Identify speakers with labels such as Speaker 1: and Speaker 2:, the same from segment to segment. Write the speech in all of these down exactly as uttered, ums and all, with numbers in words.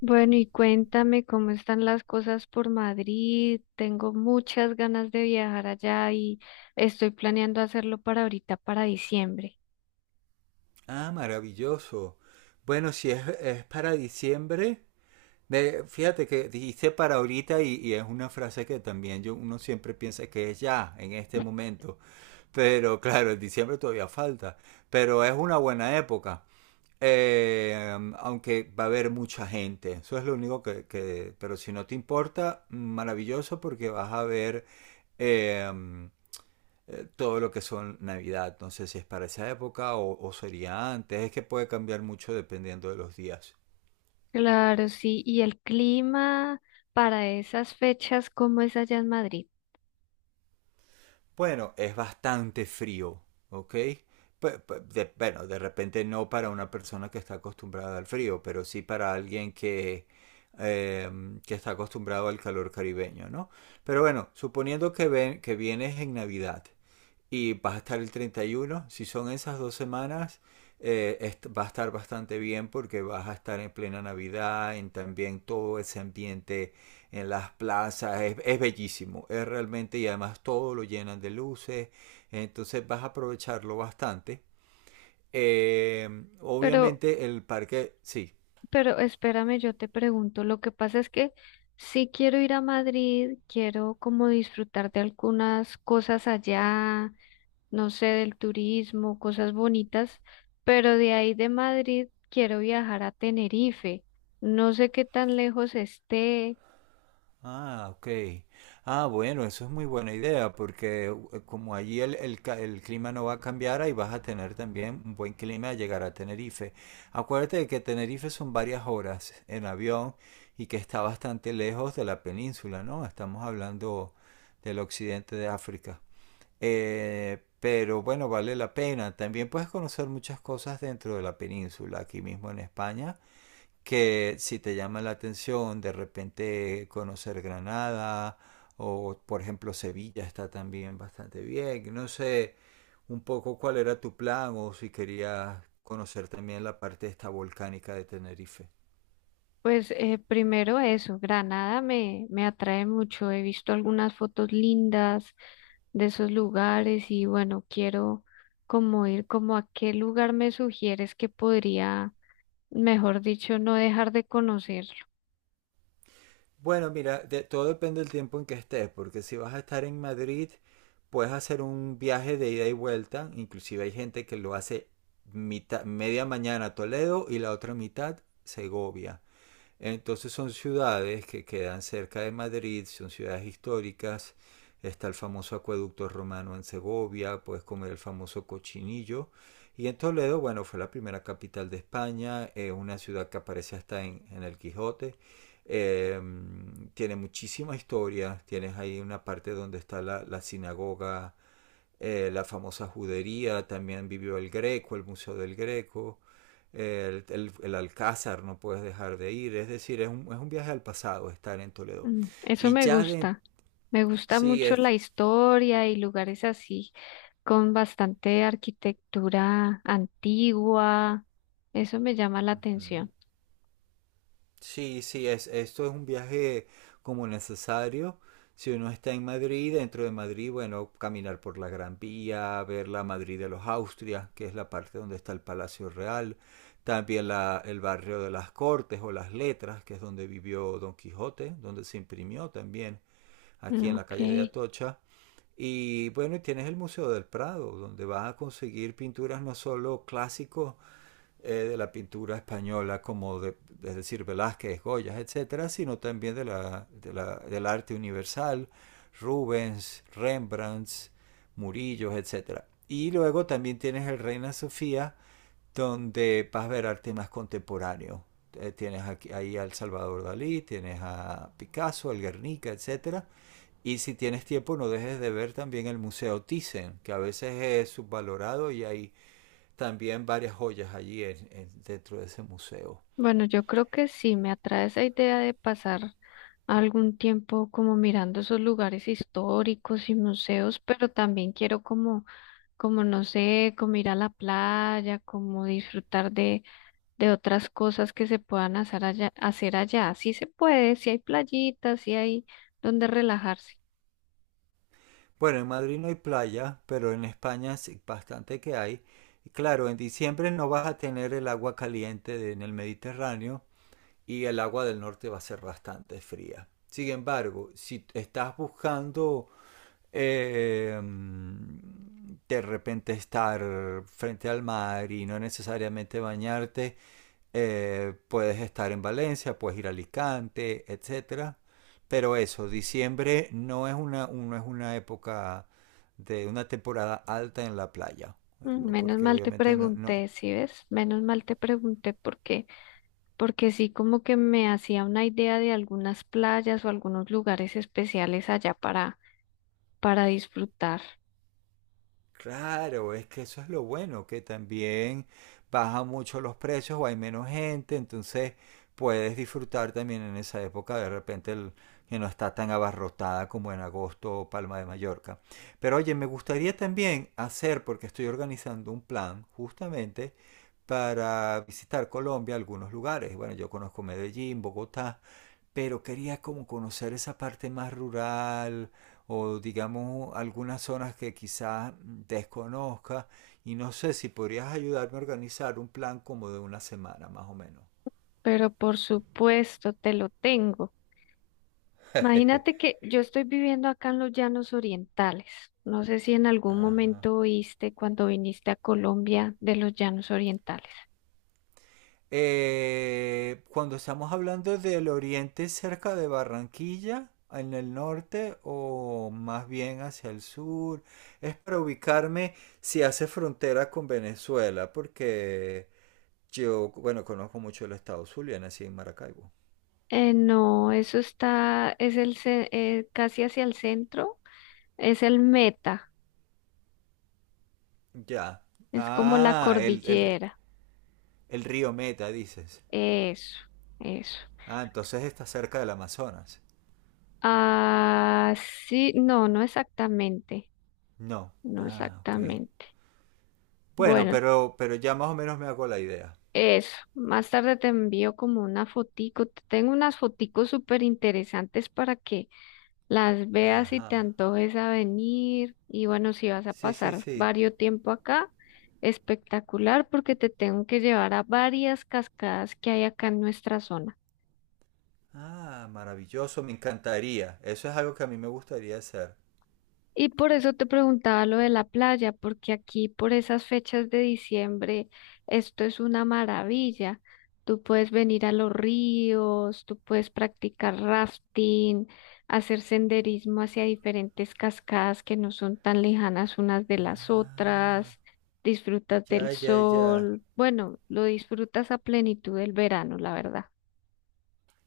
Speaker 1: Bueno, y cuéntame cómo están las cosas por Madrid. Tengo muchas ganas de viajar allá y estoy planeando hacerlo para ahorita, para diciembre.
Speaker 2: Ah, maravilloso. Bueno, si es, es para diciembre, de- fíjate que dijiste para ahorita y, y es una frase que también yo, uno siempre piensa que es ya, en este momento. Pero claro, en diciembre todavía falta. Pero es una buena época. Eh, Aunque va a haber mucha gente. Eso es lo único que, que- pero si no te importa, maravilloso porque vas a ver eh, eh, todo lo que son Navidad. No sé si es para esa época o, o sería antes. Es que puede cambiar mucho dependiendo de los días.
Speaker 1: Claro, sí. Y el clima para esas fechas, ¿cómo es allá en Madrid?
Speaker 2: Bueno, es bastante frío, ¿ok? Pe- pe- de- bueno, de repente no para una persona que está acostumbrada al frío, pero sí para alguien que, em, que está acostumbrado al calor caribeño, ¿no? Pero bueno, suponiendo que, ven, que vienes en Navidad, y vas a estar el treinta y uno. Si son esas dos semanas, eh, va a estar bastante bien porque vas a estar en plena Navidad, en también todo ese ambiente en las plazas. Es, es bellísimo, es realmente, y además todo lo llenan de luces. Entonces vas a aprovecharlo bastante. Eh,
Speaker 1: Pero,
Speaker 2: Obviamente el parque, sí.
Speaker 1: pero espérame, yo te pregunto. Lo que pasa es que si quiero ir a Madrid, quiero como disfrutar de algunas cosas allá, no sé, del turismo, cosas bonitas, pero de ahí de Madrid quiero viajar a Tenerife. No sé qué tan lejos esté.
Speaker 2: Ah, ok. Ah, bueno, eso es muy buena idea porque eh, como allí el, el ca- el clima no va a cambiar, ahí vas a tener también un buen clima al llegar a Tenerife. Acuérdate de que Tenerife son varias horas en avión y que está bastante lejos de la península, ¿no? Estamos hablando del occidente de África. Eh, pero bueno, vale la pena. También puedes conocer muchas cosas dentro de la península, aquí mismo en España, que si te llama la atención de repente conocer Granada o por ejemplo Sevilla está también bastante bien. No sé un poco cuál era tu plan o si querías conocer también la parte esta volcánica de Tenerife.
Speaker 1: Pues eh, primero eso, Granada me, me atrae mucho. He visto algunas fotos lindas de esos lugares y bueno, quiero como ir como a qué lugar me sugieres que podría, mejor dicho, no dejar de conocerlo.
Speaker 2: Bueno, mira, de- todo depende del tiempo en que estés, porque si vas a estar en Madrid, puedes hacer un viaje de ida y vuelta. Inclusive hay gente que lo hace mitad, media mañana a Toledo y la otra mitad Segovia. Entonces son ciudades que quedan cerca de Madrid, son ciudades históricas. Está el famoso acueducto romano en Segovia, puedes comer el famoso cochinillo. Y en Toledo, bueno, fue la primera capital de España, es una ciudad que aparece hasta en, en el Quijote. Eh, Tiene muchísima historia, tienes ahí una parte donde está la, la sinagoga, eh, la famosa judería, también vivió el Greco, el Museo del Greco, el, el, el Alcázar, no puedes dejar de ir, es decir, es un, es un viaje al pasado estar en Toledo.
Speaker 1: Mm, Eso
Speaker 2: Y
Speaker 1: me
Speaker 2: ya de,
Speaker 1: gusta. Me gusta
Speaker 2: sí,
Speaker 1: mucho la
Speaker 2: es...
Speaker 1: historia y lugares así, con bastante arquitectura antigua. Eso me llama la
Speaker 2: Mm.
Speaker 1: atención.
Speaker 2: Sí, sí, es, esto es un viaje como necesario. Si uno está en Madrid, dentro de Madrid, bueno, caminar por la Gran Vía, ver la Madrid de los Austrias, que es la parte donde está el Palacio Real, también la- el barrio de las Cortes o las Letras, que es donde vivió Don Quijote, donde se imprimió también aquí en la
Speaker 1: Ok.
Speaker 2: calle de Atocha. Y bueno, y tienes el Museo del Prado, donde vas a conseguir pinturas no solo clásicos, eh, de la pintura española, como de, es decir, Velázquez, Goya, etcétera, sino también de la, de la, del arte universal, Rubens, Rembrandt, Murillo, etcétera. Y luego también tienes el Reina Sofía, donde vas a ver arte más contemporáneo. Eh, tienes aquí, ahí al Salvador Dalí, tienes a Picasso, al Guernica, etcétera. Y si tienes tiempo, no dejes de ver también el Museo Thyssen, que a veces es subvalorado y hay también varias joyas allí en, en- dentro de ese museo.
Speaker 1: Bueno, yo creo que sí, me atrae esa idea de pasar algún tiempo como mirando esos lugares históricos y museos, pero también quiero como, como no sé, como ir a la playa, como disfrutar de de otras cosas que se puedan hacer allá, hacer allá. Sí se puede, si hay playitas, si hay donde relajarse.
Speaker 2: Bueno, en Madrid no hay playa, pero en España sí bastante que hay. Y claro, en diciembre no vas a tener el agua caliente de- en el Mediterráneo y el agua del norte va a ser bastante fría. Sin embargo, si estás buscando eh, mm, de repente estar frente al mar y no necesariamente bañarte, Eh, puedes estar en Valencia, puedes ir a Alicante, etcétera. Pero eso, diciembre no es una, no es una época de una temporada alta en la playa, eh,
Speaker 1: Mm, Menos
Speaker 2: porque
Speaker 1: mal te
Speaker 2: obviamente no, no.
Speaker 1: pregunté, ¿sí ves? Menos mal te pregunté por qué, porque sí como que me hacía una idea de algunas playas o algunos lugares especiales allá para, para disfrutar,
Speaker 2: Claro, es que eso es lo bueno, que también bajan mucho los precios o hay menos gente, entonces puedes disfrutar también en esa época de repente el, que no está tan abarrotada como en agosto o Palma de Mallorca. Pero oye, me gustaría también hacer, porque estoy organizando un plan justamente para visitar Colombia, algunos lugares. Bueno, yo conozco Medellín, Bogotá, pero quería como conocer esa parte más rural o digamos algunas zonas que quizás desconozca y no sé si podrías ayudarme a organizar un plan como de una semana más o menos.
Speaker 1: pero por supuesto te lo tengo. Imagínate que yo estoy viviendo acá en los Llanos Orientales. No sé si en algún
Speaker 2: Ajá.
Speaker 1: momento oíste cuando viniste a Colombia de los Llanos Orientales.
Speaker 2: Eh, cuando estamos hablando del oriente cerca de Barranquilla, en el norte o más bien hacia el sur, es para ubicarme si hace frontera con Venezuela, porque yo, bueno, conozco mucho el estado Zulia, nací en Maracaibo.
Speaker 1: Eh, no, eso está, es el, ce- eh, casi hacia el centro, es el Meta,
Speaker 2: Ya.
Speaker 1: es como la
Speaker 2: Ah, el, el-
Speaker 1: cordillera.
Speaker 2: el río Meta, dices.
Speaker 1: Eso, eso.
Speaker 2: Ah, entonces está cerca del Amazonas.
Speaker 1: Ah, sí, no, no exactamente,
Speaker 2: No.
Speaker 1: no
Speaker 2: Ah, ok.
Speaker 1: exactamente.
Speaker 2: Bueno,
Speaker 1: Bueno,
Speaker 2: pero, pero ya más o menos me hago la idea.
Speaker 1: eso, más tarde te envío como una fotico. Te tengo unas foticos súper interesantes para que las veas y te
Speaker 2: Ajá.
Speaker 1: antojes a venir. Y bueno, si vas a
Speaker 2: Sí, sí,
Speaker 1: pasar
Speaker 2: sí.
Speaker 1: varios tiempo acá, espectacular porque te tengo que llevar a varias cascadas que hay acá en nuestra zona.
Speaker 2: Ah, maravilloso, me encantaría. Eso es algo que a mí me gustaría hacer.
Speaker 1: Y por eso te preguntaba lo de la playa, porque aquí por esas fechas de diciembre esto es una maravilla. Tú puedes venir a los ríos, tú puedes practicar rafting, hacer senderismo hacia diferentes cascadas que no son tan lejanas unas de las
Speaker 2: Ah,
Speaker 1: otras, disfrutas del
Speaker 2: ya, ya, ya.
Speaker 1: sol, bueno, lo disfrutas a plenitud del verano, la verdad.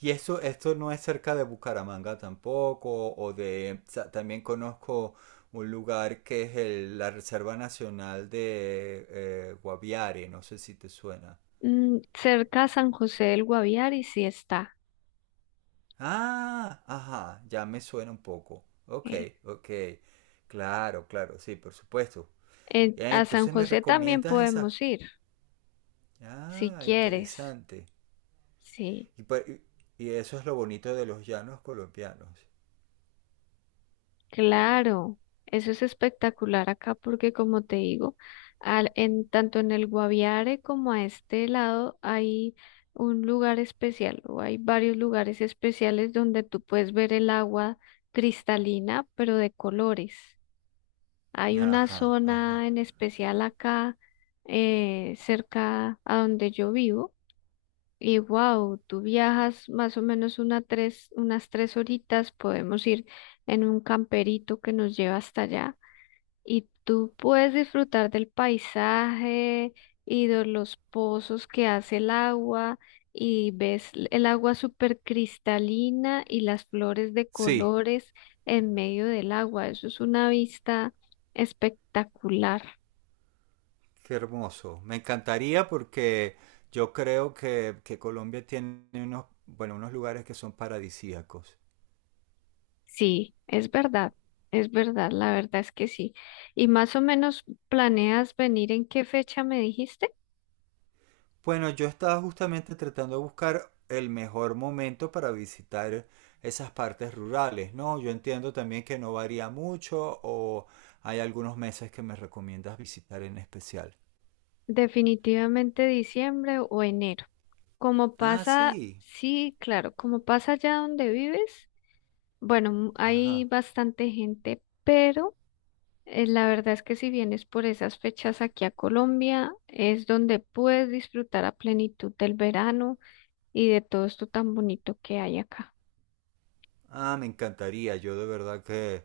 Speaker 2: Y eso, esto no es cerca de Bucaramanga tampoco, o de, o sea, también conozco un lugar que es el- la Reserva Nacional de eh, Guaviare, no sé si te suena.
Speaker 1: Mm, cerca a San José del Guaviare sí está.
Speaker 2: Ah, ajá, ya me suena un poco. Ok,
Speaker 1: eh,
Speaker 2: ok, claro, claro, sí, por supuesto.
Speaker 1: Eh,
Speaker 2: Ya,
Speaker 1: a San
Speaker 2: entonces me
Speaker 1: José también
Speaker 2: recomiendas esa.
Speaker 1: podemos ir, si
Speaker 2: Ah,
Speaker 1: quieres.
Speaker 2: interesante.
Speaker 1: Sí,
Speaker 2: Y, pa- y y eso es lo bonito de los llanos colombianos.
Speaker 1: claro. Eso es espectacular acá porque como te digo, al, en, tanto en el Guaviare como a este lado hay un lugar especial o hay varios lugares especiales donde tú puedes ver el agua cristalina, pero de colores. Hay una
Speaker 2: Ajá, ajá.
Speaker 1: zona en especial acá eh, cerca a donde yo vivo. Y wow, tú viajas más o menos una tres, unas tres horitas, podemos ir en un camperito que nos lleva hasta allá y tú puedes disfrutar del paisaje y de los pozos que hace el agua y ves l- el agua súper cristalina y las flores de
Speaker 2: Sí.
Speaker 1: colores en medio del agua. Eso es una vista espectacular.
Speaker 2: Qué hermoso. Me encantaría porque yo creo que, que Colombia tiene unos, bueno, unos lugares que son paradisíacos.
Speaker 1: Sí, es verdad, es verdad, la verdad es que sí. ¿Y más o menos planeas venir en qué fecha me dijiste?
Speaker 2: Bueno, yo estaba justamente tratando de buscar el mejor momento para visitar esas partes rurales, ¿no? Yo entiendo también que no varía mucho o hay algunos meses que me recomiendas visitar en especial.
Speaker 1: Definitivamente diciembre o enero. Como
Speaker 2: Ah,
Speaker 1: pasa,
Speaker 2: sí.
Speaker 1: sí, claro, como pasa allá donde vives, bueno, m- hay
Speaker 2: Ajá.
Speaker 1: bastante gente, pero eh, la verdad es que si vienes por esas fechas aquí a Colombia, es donde puedes disfrutar a plenitud del verano y de todo esto tan bonito que hay acá.
Speaker 2: Ah, me encantaría. Yo de verdad que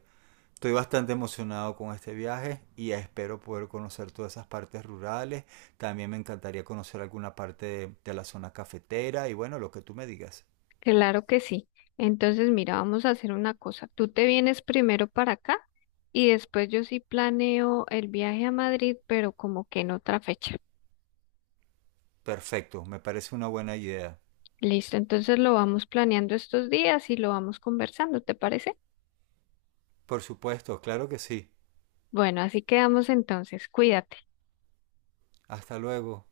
Speaker 2: estoy bastante emocionado con este viaje y espero poder conocer todas esas partes rurales. También me encantaría conocer alguna parte de, de la zona cafetera y bueno, lo que tú me digas.
Speaker 1: Claro que sí. Entonces, mira, vamos a hacer una cosa. Tú te vienes primero para acá y después yo sí planeo el viaje a Madrid, pero como que en otra fecha.
Speaker 2: Perfecto, me parece una buena idea.
Speaker 1: Listo, entonces lo vamos planeando estos días y lo vamos conversando, ¿te parece?
Speaker 2: Por supuesto, claro que sí.
Speaker 1: Bueno, así quedamos entonces. Cuídate.
Speaker 2: Hasta luego.